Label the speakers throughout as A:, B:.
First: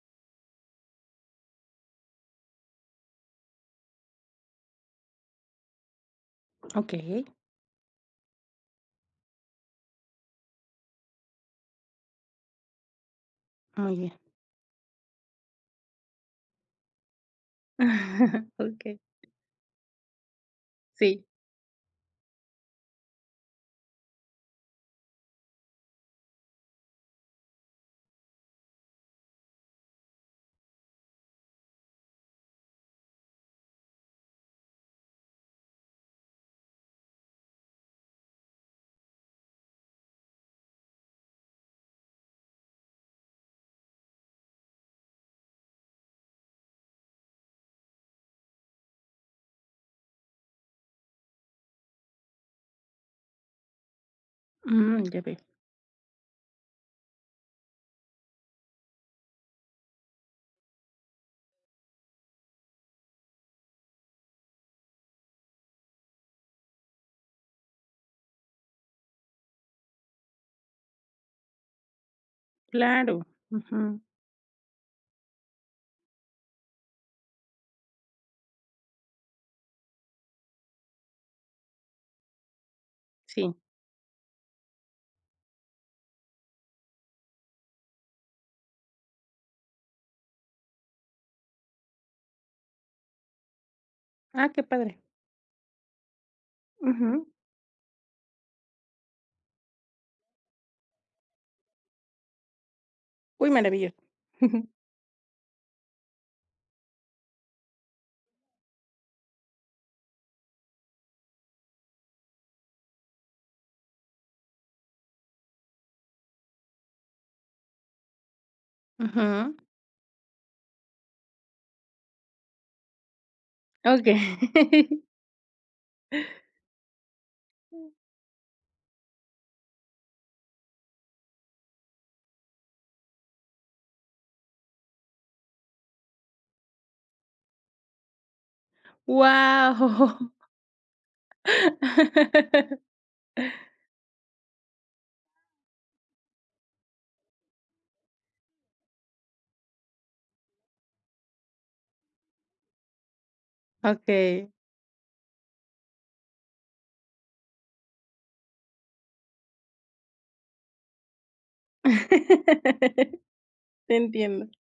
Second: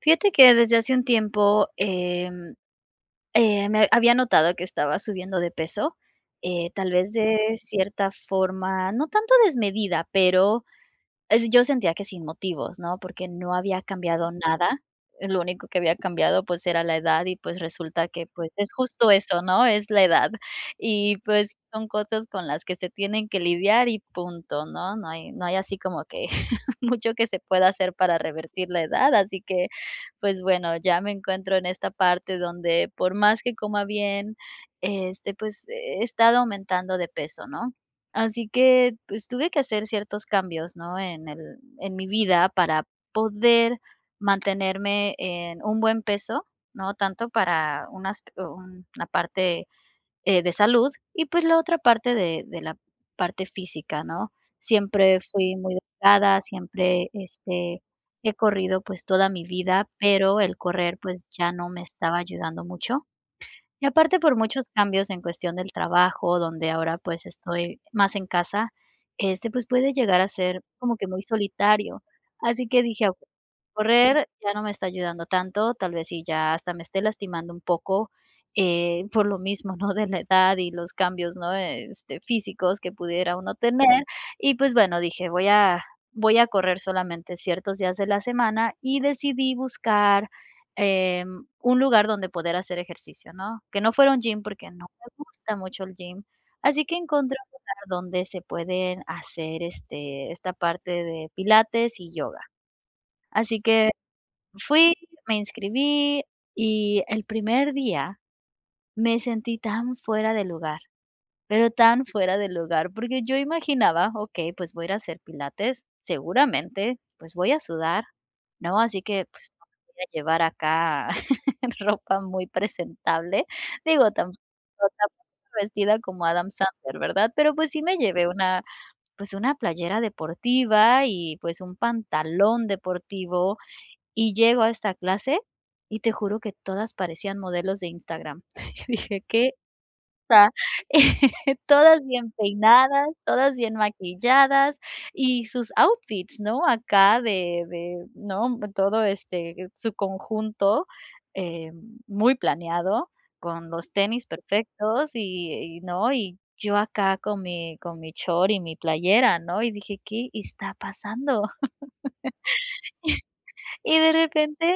A: Fíjate que desde hace un tiempo, me había notado que estaba subiendo de peso, tal vez
B: Okey,
A: de cierta forma, no tanto desmedida, pero es yo sentía que sin motivos, ¿no? Porque no había
B: muy bien.
A: cambiado nada. Lo único que había cambiado, pues, era la edad y, pues, resulta que, pues, es
B: Okey,
A: justo eso, ¿no? Es la edad. Y,
B: sí.
A: pues, son cosas con las que se tienen que lidiar y punto, ¿no? No hay así como que mucho que se pueda hacer para revertir la edad, así que, pues bueno, ya me encuentro en esta parte donde por más que coma bien, pues he estado aumentando de peso, ¿no? Así que, pues tuve que hacer ciertos cambios, ¿no? En mi vida para poder mantenerme en un buen peso, ¿no? Tanto para una parte de salud, y pues la otra parte de la parte física, ¿no?
B: Mm,
A: Siempre
B: ya veo.
A: fui muy delgada, siempre, he corrido, pues, toda mi vida, pero el correr, pues, ya no me estaba ayudando mucho. Y aparte por muchos cambios en cuestión del trabajo, donde ahora, pues, estoy más en casa, pues, puede llegar a ser como que muy solitario. Así que dije:
B: Claro,
A: "Okey,
B: ujú,
A: correr ya no me está ayudando tanto, tal vez sí ya hasta me esté lastimando un poco", por lo mismo, ¿no?, de la edad y los cambios, ¿no?, físicos que pudiera uno
B: sí.
A: tener. Y, pues, bueno, dije: "Voy a correr solamente ciertos días de la semana", y decidí buscar, em, un lugar donde poder hacer ejercicio, ¿no? Que no fuera un gym,
B: Ah, qué
A: porque no
B: padre.
A: me gusta mucho el gym. Así que
B: Ujú.
A: encontré un lugar donde se pueden hacer, esta parte de pilates y yoga.
B: Uy,
A: Así que
B: maravilloso.
A: fui, me inscribí y el primer día me sentí tan fuera de lugar. Pero tan fuera del lugar, porque yo imaginaba, okey, pues voy a ir a hacer pilates, seguramente, pues voy a sudar, ¿no? Así que, pues,
B: Ujú.
A: no me voy a llevar acá ropa muy presentable. Digo,
B: Okey.
A: tampoco vestida como Adam Sandler, ¿verdad? Pero, pues, sí me llevé una, pues, una playera deportiva y, pues, un pantalón deportivo, y llego a esta clase, y te juro que todas parecían modelos de Instagram. Y dije: "¿Qué
B: Guau.
A: Todas bien peinadas, todas bien maquilladas y sus outfits, ¿no? Acá de, ¿no? Todo, su conjunto, eh, muy planeado, con los tenis
B: Okey.
A: perfectos y, ¿no? Y yo acá con mi short y mi playera, ¿no? Y dije: "¿Qué está pasando?".
B: Te
A: Y de
B: entiendo.
A: repente,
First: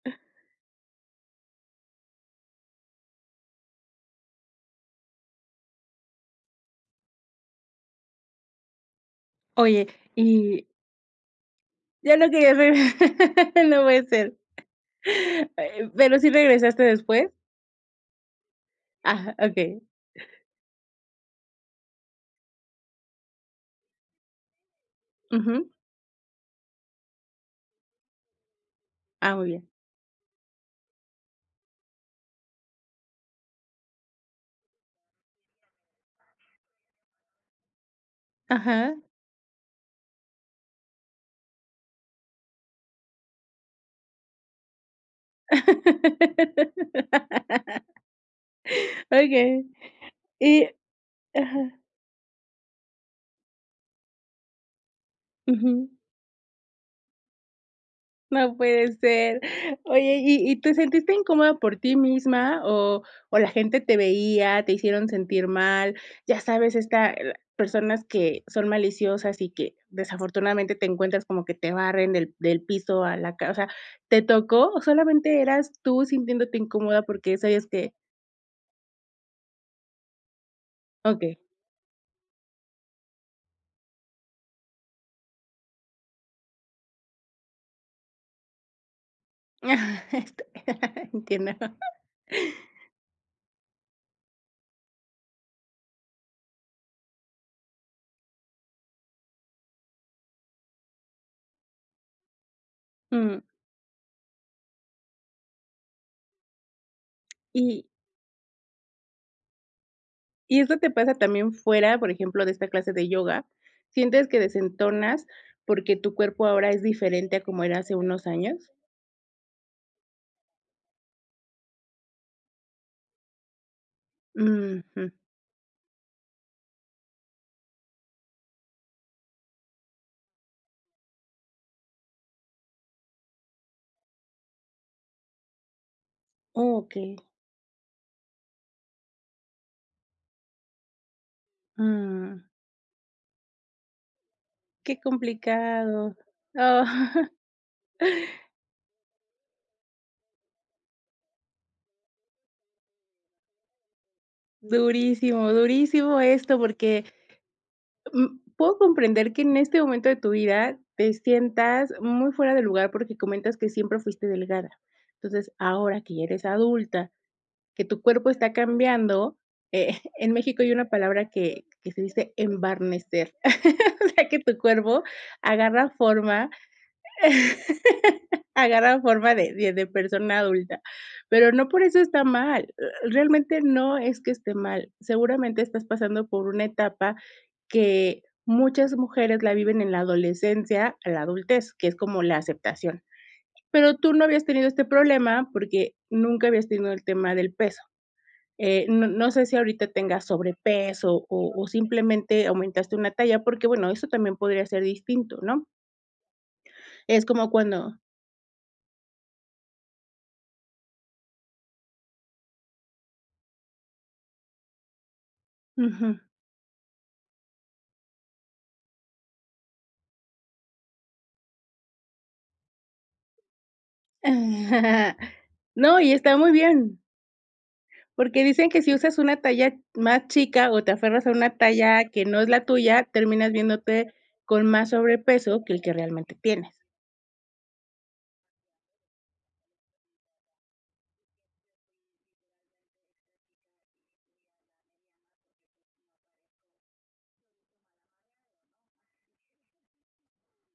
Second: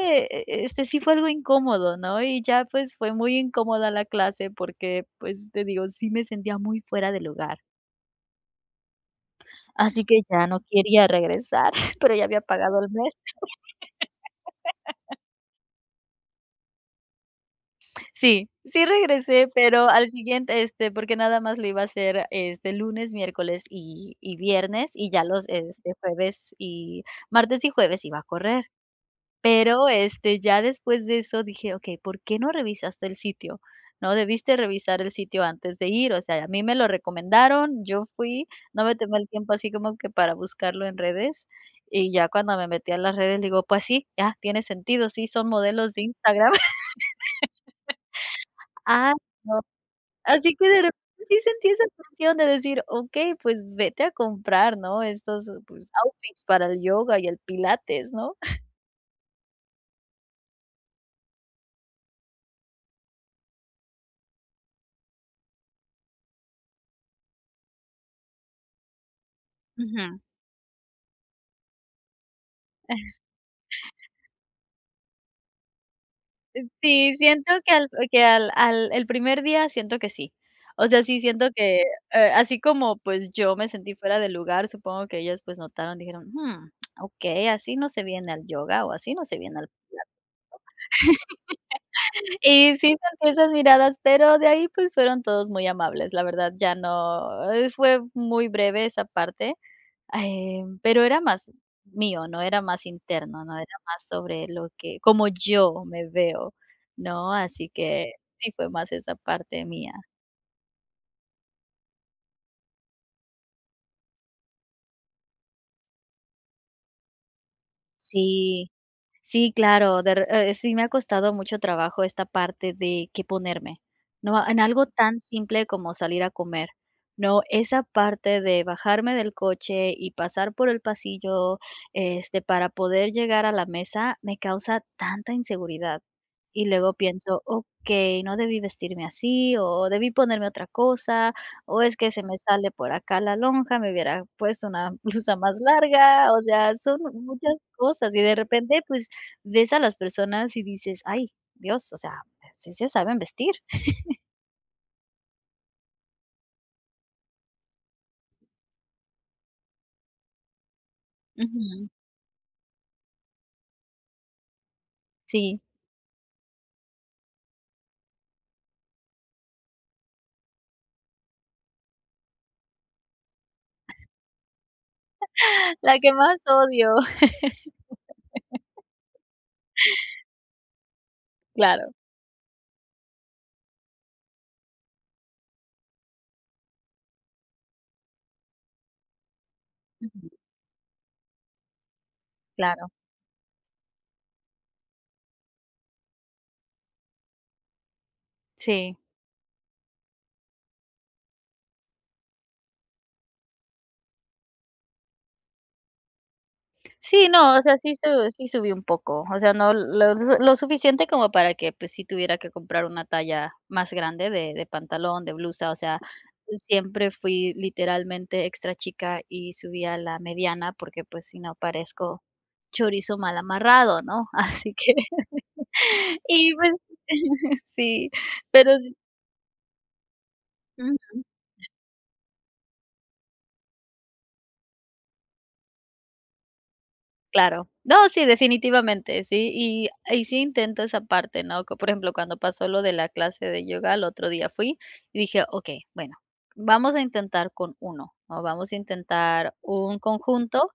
A: sí fue algo incómodo, ¿no? Y ya, pues, fue muy incómoda la clase porque, pues, te digo, sí me sentía muy fuera de lugar.
B: Oye,
A: Así que ya no
B: y
A: quería regresar, pero
B: ya
A: ya
B: no
A: había
B: quería
A: pagado el
B: regresar.
A: mes.
B: No puede ser. ¿Pero sí regresaste después?
A: Sí, sí
B: Ah,
A: regresé,
B: okey.
A: pero al siguiente, porque nada más lo iba a hacer, lunes, miércoles y viernes, y ya los,
B: Ujú.
A: jueves y martes y jueves iba a correr.
B: Ah, muy bien.
A: Pero, ya después de eso dije: "Okey, ¿por qué no revisaste el sitio?", ¿no? Debiste revisar el sitio antes de ir, o sea, a mí me lo recomendaron, yo fui, no me
B: Ajá.
A: tomé el tiempo así como que para buscarlo en redes, y ya cuando me metí a las redes digo: "Pues sí, ah, tiene sentido, sí son modelos de Instagram". Ah, no.
B: Okay,
A: Así que
B: y
A: de repente sí sentí
B: ajá,
A: esa presión de decir: "Okey, pues vete a comprar", ¿no? Estos, pues,
B: ujú.
A: outfits para el yoga y el pilates, ¿no?
B: No puede ser. Oye, ¿y te sentiste incómoda por ti misma o la gente te veía, te hicieron sentir mal? Ya sabes, esta personas que son maliciosas y que
A: Ujú.
B: desafortunadamente te encuentras como que te barren del piso a la casa. O sea, ¿te tocó o solamente eras tú sintiéndote incómoda
A: Sí,
B: porque
A: siento
B: sabías
A: que al
B: que?
A: que al al el primer día siento que sí. O sea, sí
B: Okey.
A: siento que, así como, pues, yo me sentí fuera de lugar, supongo que ellas, pues, notaron, dijeron: "Mm, okey, así no se viene al yoga o así no se viene al
B: Entiendo.
A: Y sí sentí esas miradas, pero de ahí, pues, fueron todos muy amables, la verdad, ya no, fue muy breve esa parte, pero era más mío, no era más
B: Mm.
A: interno, no era más sobre lo que como yo me veo, ¿no? Así
B: Y
A: que sí fue más esa parte mía.
B: y eso te pasa también fuera, por ejemplo, de esta clase de yoga, ¿sientes que desentonas porque tu cuerpo ahora es diferente a como era hace unos
A: Sí,
B: años?
A: sí, claro, de re sí me ha costado mucho trabajo esta parte de qué ponerme, ¿no? En algo
B: Ujú,
A: tan simple como salir a comer, ¿no? Esa parte de bajarme del coche y pasar por el pasillo, para poder llegar a la mesa, me causa tanta inseguridad. Y luego
B: okey,
A: pienso: "Okey, no debí vestirme así, o debí ponerme otra cosa, o es que se me
B: mm,
A: sale por acá la lonja, me hubiera puesto una
B: qué
A: blusa más
B: complicado.
A: larga", o sea,
B: Oh,
A: son muchas cosas, y de repente, pues, ves a las personas y dices: "Ay, Dios, o sea, sí se saben vestir".
B: durísimo, durísimo esto, porque, mm, puedo comprender que en este momento de tu vida te
A: Ujú.
B: sientas muy fuera de lugar porque comentas que siempre fuiste delgada. Entonces,
A: Sí.
B: ahora que ya eres adulta, que tu cuerpo está cambiando. Eh, en México hay una palabra que se dice embarnecer, o sea, que tu cuerpo agarra
A: La que más
B: forma,
A: odio.
B: agarra forma de persona adulta, pero no por
A: Claro.
B: eso está mal, realmente no es que esté mal, seguramente estás pasando por una etapa que muchas mujeres la viven en la
A: Ujú,
B: adolescencia a la adultez, que es como la
A: claro.
B: aceptación, pero tú no habías tenido este problema porque nunca habías tenido el tema del peso.
A: Sí.
B: No sé si ahorita tengas sobrepeso o simplemente aumentaste una talla, porque, bueno, eso también podría ser distinto, ¿no? Es
A: Sí,
B: como
A: no, o sea,
B: cuando
A: sí subí un poco. O sea, no lo suficiente como para que, pues, sí tuviera que comprar una talla más grande de pantalón, de blusa, o sea,
B: ujú.
A: siempre fui literalmente extra chica y subí a la mediana porque, pues, si no parezco chorizo mal amarrado, ¿no? Así que
B: No, y está muy
A: y pues
B: bien,
A: sí,
B: porque dicen
A: pero
B: que si
A: sí,
B: usas una talla más chica o te
A: ujú,
B: aferras a una talla que no es la tuya, terminas viéndote con más sobrepeso que el que realmente tienes.
A: claro. No, sí, definitivamente, sí, y sí intento esa parte, ¿no? Que, por ejemplo, cuando pasó lo de la clase de yoga, el otro día fui y dije: "Okey, bueno, vamos a intentar con uno o vamos a intentar un conjunto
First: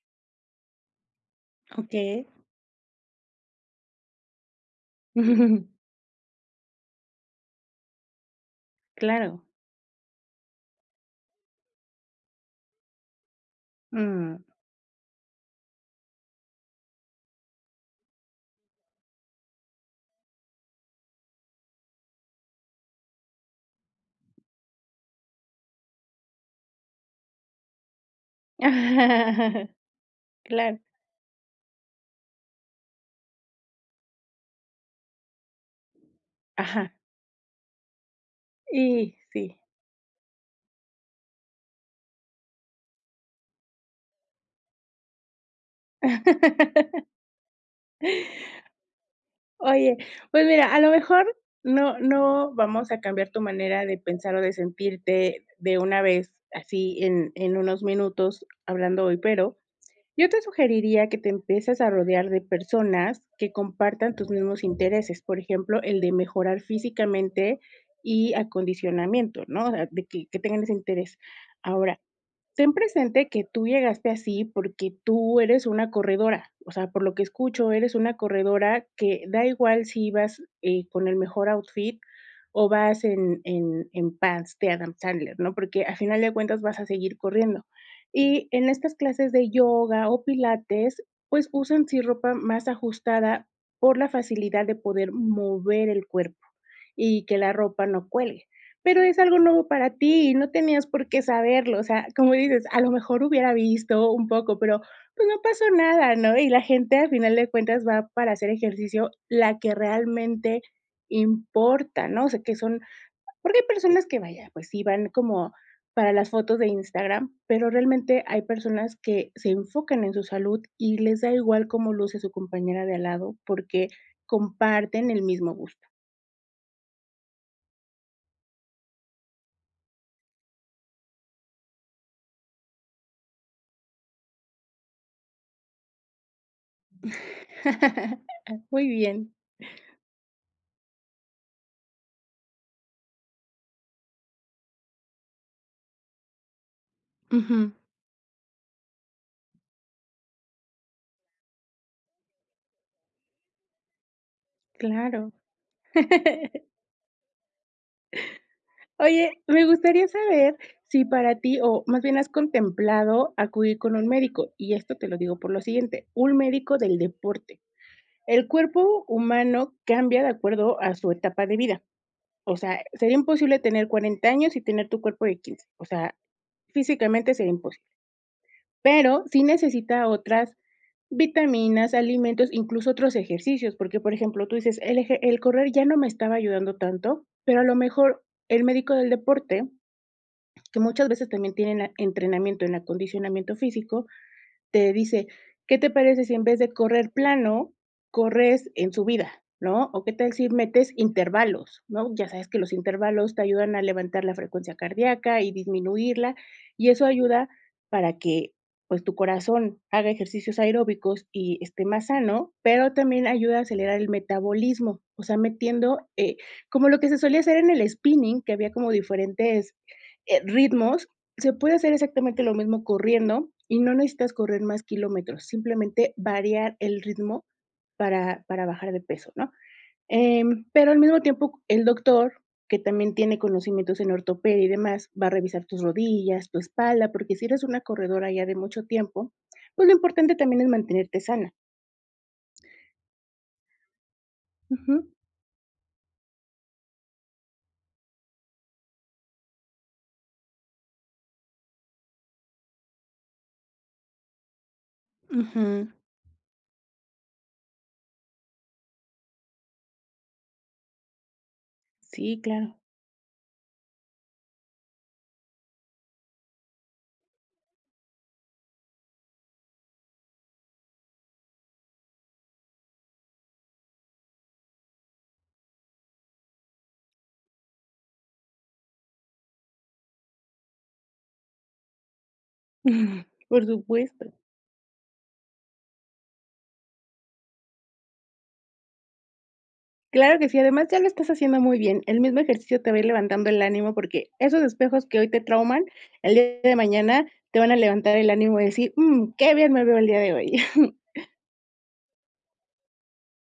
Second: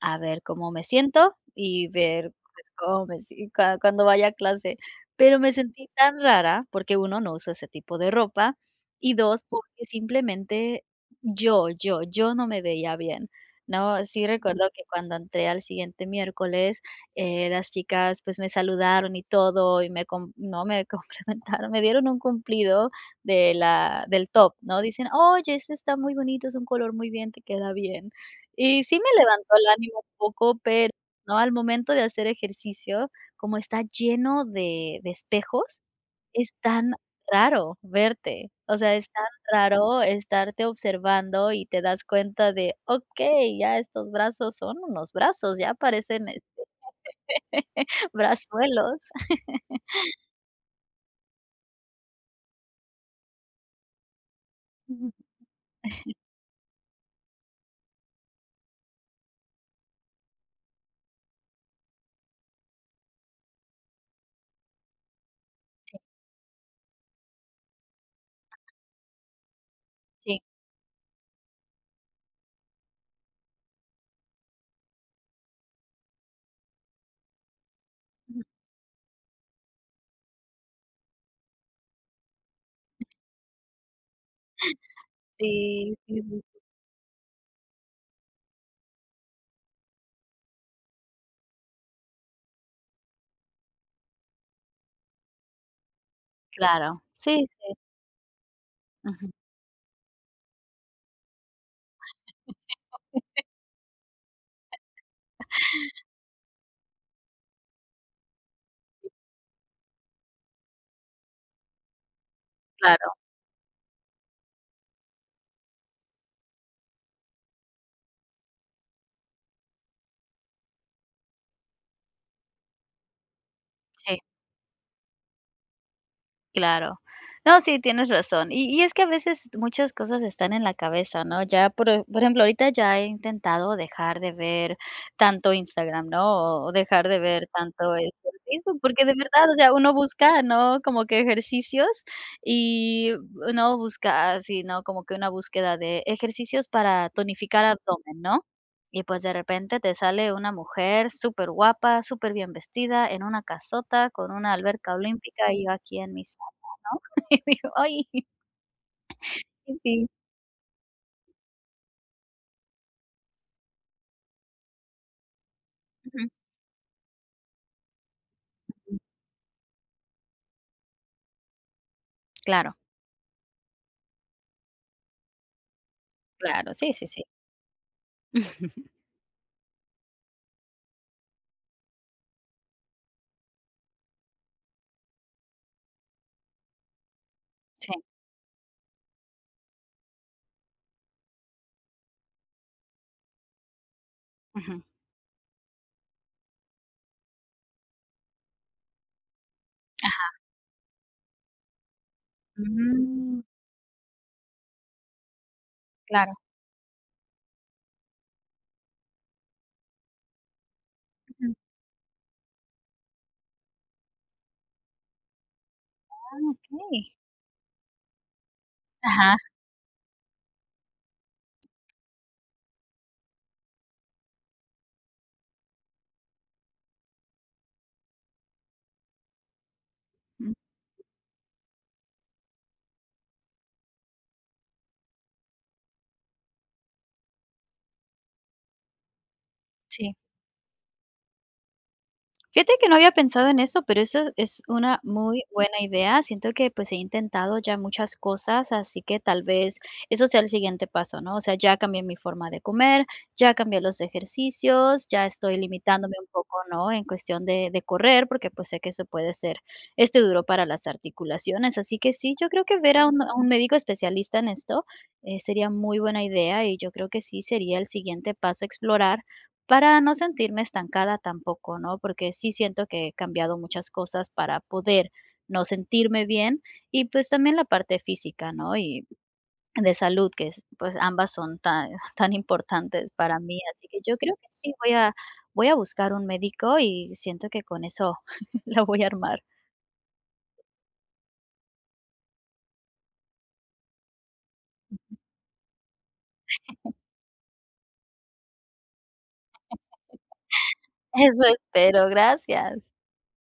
A: a ver cómo me siento y
B: Okey.
A: ver, pues, cómo me si cuando vaya a clase. Pero me sentí tan rara, porque uno no usa ese tipo de ropa, y 2
B: Claro.
A: porque simplemente yo no me veía bien, ¿no? Sí
B: Mm.
A: recuerdo que cuando entré al siguiente miércoles, las chicas, pues, me saludaron y todo, y me com no, me complementaron, me dieron un cumplido de la del top, ¿no? Dicen: "Oye, ese está muy bonito, es un color muy bien, te queda bien". Y sí me levantó el ánimo un poco,
B: Claro.
A: pero no, al momento de hacer ejercicio, como está lleno de espejos, es tan
B: Ajá.
A: raro verte. O sea, es
B: Y
A: tan
B: sí.
A: raro estarte observando y te das cuenta de, okey, ya estos brazos son unos brazos, ya parecen, brazuelos.
B: Oye, pues mira, a lo mejor no vamos a cambiar tu manera de pensar o de
A: Ujú.
B: sentirte de una vez, así en unos minutos hablando hoy, pero yo te sugeriría que te empieces a rodear de personas que compartan tus mismos intereses, por ejemplo, el de mejorar físicamente y acondicionamiento, ¿no? O sea, de que
A: Sí.
B: tengan ese interés. Ahora, ten presente que tú llegaste así porque tú eres una corredora, o sea, por lo que escucho, eres una
A: Ujú.
B: corredora que da igual si vas, con el mejor outfit o vas en pants de Adam Sandler, ¿no? Porque
A: Sí,
B: a
A: sí,
B: final de
A: sí,
B: cuentas vas a seguir corriendo. Y en estas clases de yoga o pilates, pues usan sí ropa más ajustada por la facilidad de poder mover el cuerpo
A: claro.
B: y que
A: Sí,
B: la
A: sí.
B: ropa no cuelgue. Pero es
A: Ujú.
B: algo nuevo para ti y no tenías por qué saberlo, o sea, como dices, a lo mejor hubiera visto un poco, pero, pues, no pasó nada, ¿no? Y la gente, al final de cuentas, va para hacer ejercicio la que realmente importa, ¿no? O sea, que son
A: Claro,
B: porque hay personas que, vaya, pues sí, van como para las fotos de Instagram, pero realmente hay personas que se enfocan en su salud y les da igual cómo luce su compañera de al lado, porque
A: sí.
B: comparten el mismo gusto.
A: Claro. No, sí, tienes razón. Y es que a veces muchas cosas están en la cabeza, ¿no? Ya, por ejemplo, ahorita ya he intentado dejar de ver tanto Instagram, ¿no? O dejar de ver tanto, Facebook,
B: Muy
A: porque de
B: bien.
A: verdad, o sea, uno busca, ¿no? Como que ejercicios y uno busca así, ¿no? Como que una búsqueda de ejercicios para tonificar
B: Ujú.
A: abdomen, ¿no? Y, pues, de repente te sale una mujer superguapa, superbién vestida, en una casota, con una alberca
B: Claro.
A: olímpica, y yo aquí en mis ¿no? Y digo: "Ay,
B: Oye, me
A: sí".
B: gustaría saber si para ti, o más bien has contemplado acudir con un médico, y esto te lo digo por lo siguiente,
A: Ujú.
B: un médico del deporte. El cuerpo humano cambia de acuerdo a su etapa de vida. O
A: Claro,
B: sea, sería imposible tener 40 años y tener tu cuerpo de 15. O sea,
A: claro, sí, sí, sí.
B: físicamente sería imposible. Pero sí necesita otras vitaminas, alimentos, incluso otros ejercicios, porque, por ejemplo, tú dices: "El eje el correr ya no me estaba ayudando tanto", pero a lo
A: Sí.
B: mejor el médico del deporte, que muchas veces también tienen a entrenamiento en acondicionamiento físico,
A: Ujú.
B: te dice: "¿Qué te parece si en vez de correr plano, corres en subida?", ¿no? O, ¿qué tal si metes intervalos?, ¿no? Ya sabes que los intervalos
A: Mm,
B: te ayudan a levantar la frecuencia cardíaca y
A: claro.
B: disminuirla, y eso ayuda para que, pues, tu corazón haga ejercicios aeróbicos
A: Ujú.
B: y esté más sano, pero también ayuda a acelerar el metabolismo, o sea, metiendo,
A: Ah,
B: como lo
A: okey.
B: que se solía hacer en el spinning, que había como
A: Ajá.
B: diferentes, ritmos se puede hacer exactamente lo mismo corriendo y no necesitas correr más kilómetros, simplemente variar el ritmo para bajar de peso, ¿no?
A: Mm,
B: Pero al mismo tiempo, el doctor, que también tiene conocimientos en ortopedia y demás, va a revisar tus rodillas, tu espalda, porque si eres una corredora ya de mucho tiempo, pues lo
A: sí.
B: importante también es mantenerte sana.
A: Fíjate que no había pensado en eso, pero eso es
B: Ujú,
A: una muy buena idea. Siento que pues he intentado ya muchas cosas, así que tal vez eso sea el siguiente paso, ¿no? O sea, ya cambié mi forma de comer, ya cambié los ejercicios, ya estoy
B: ujú.
A: limitándome un poco, ¿no? En cuestión de correr, porque pues sé que eso puede ser duro para las articulaciones. Así que sí,
B: Sí,
A: yo creo
B: claro.
A: que ver a a un médico especialista en esto sería muy buena idea y yo creo que sí sería el siguiente paso explorar para no sentirme estancada tampoco, ¿no? Porque sí siento que he cambiado muchas cosas para poder no sentirme bien y pues también la parte física, ¿no? Y de salud, que es, pues ambas son tan, tan importantes para mí.
B: Por
A: Así que yo
B: supuesto.
A: creo que sí voy a buscar un médico y siento que con eso la voy a armar.
B: Claro que sí, además ya lo estás haciendo muy bien. El mismo ejercicio te va a ir levantando el ánimo porque esos espejos que hoy te trauman, el día de mañana te van a levantar el ánimo y decir: "Mm, qué bien me veo el día de hoy".
A: Eso espero, gracias.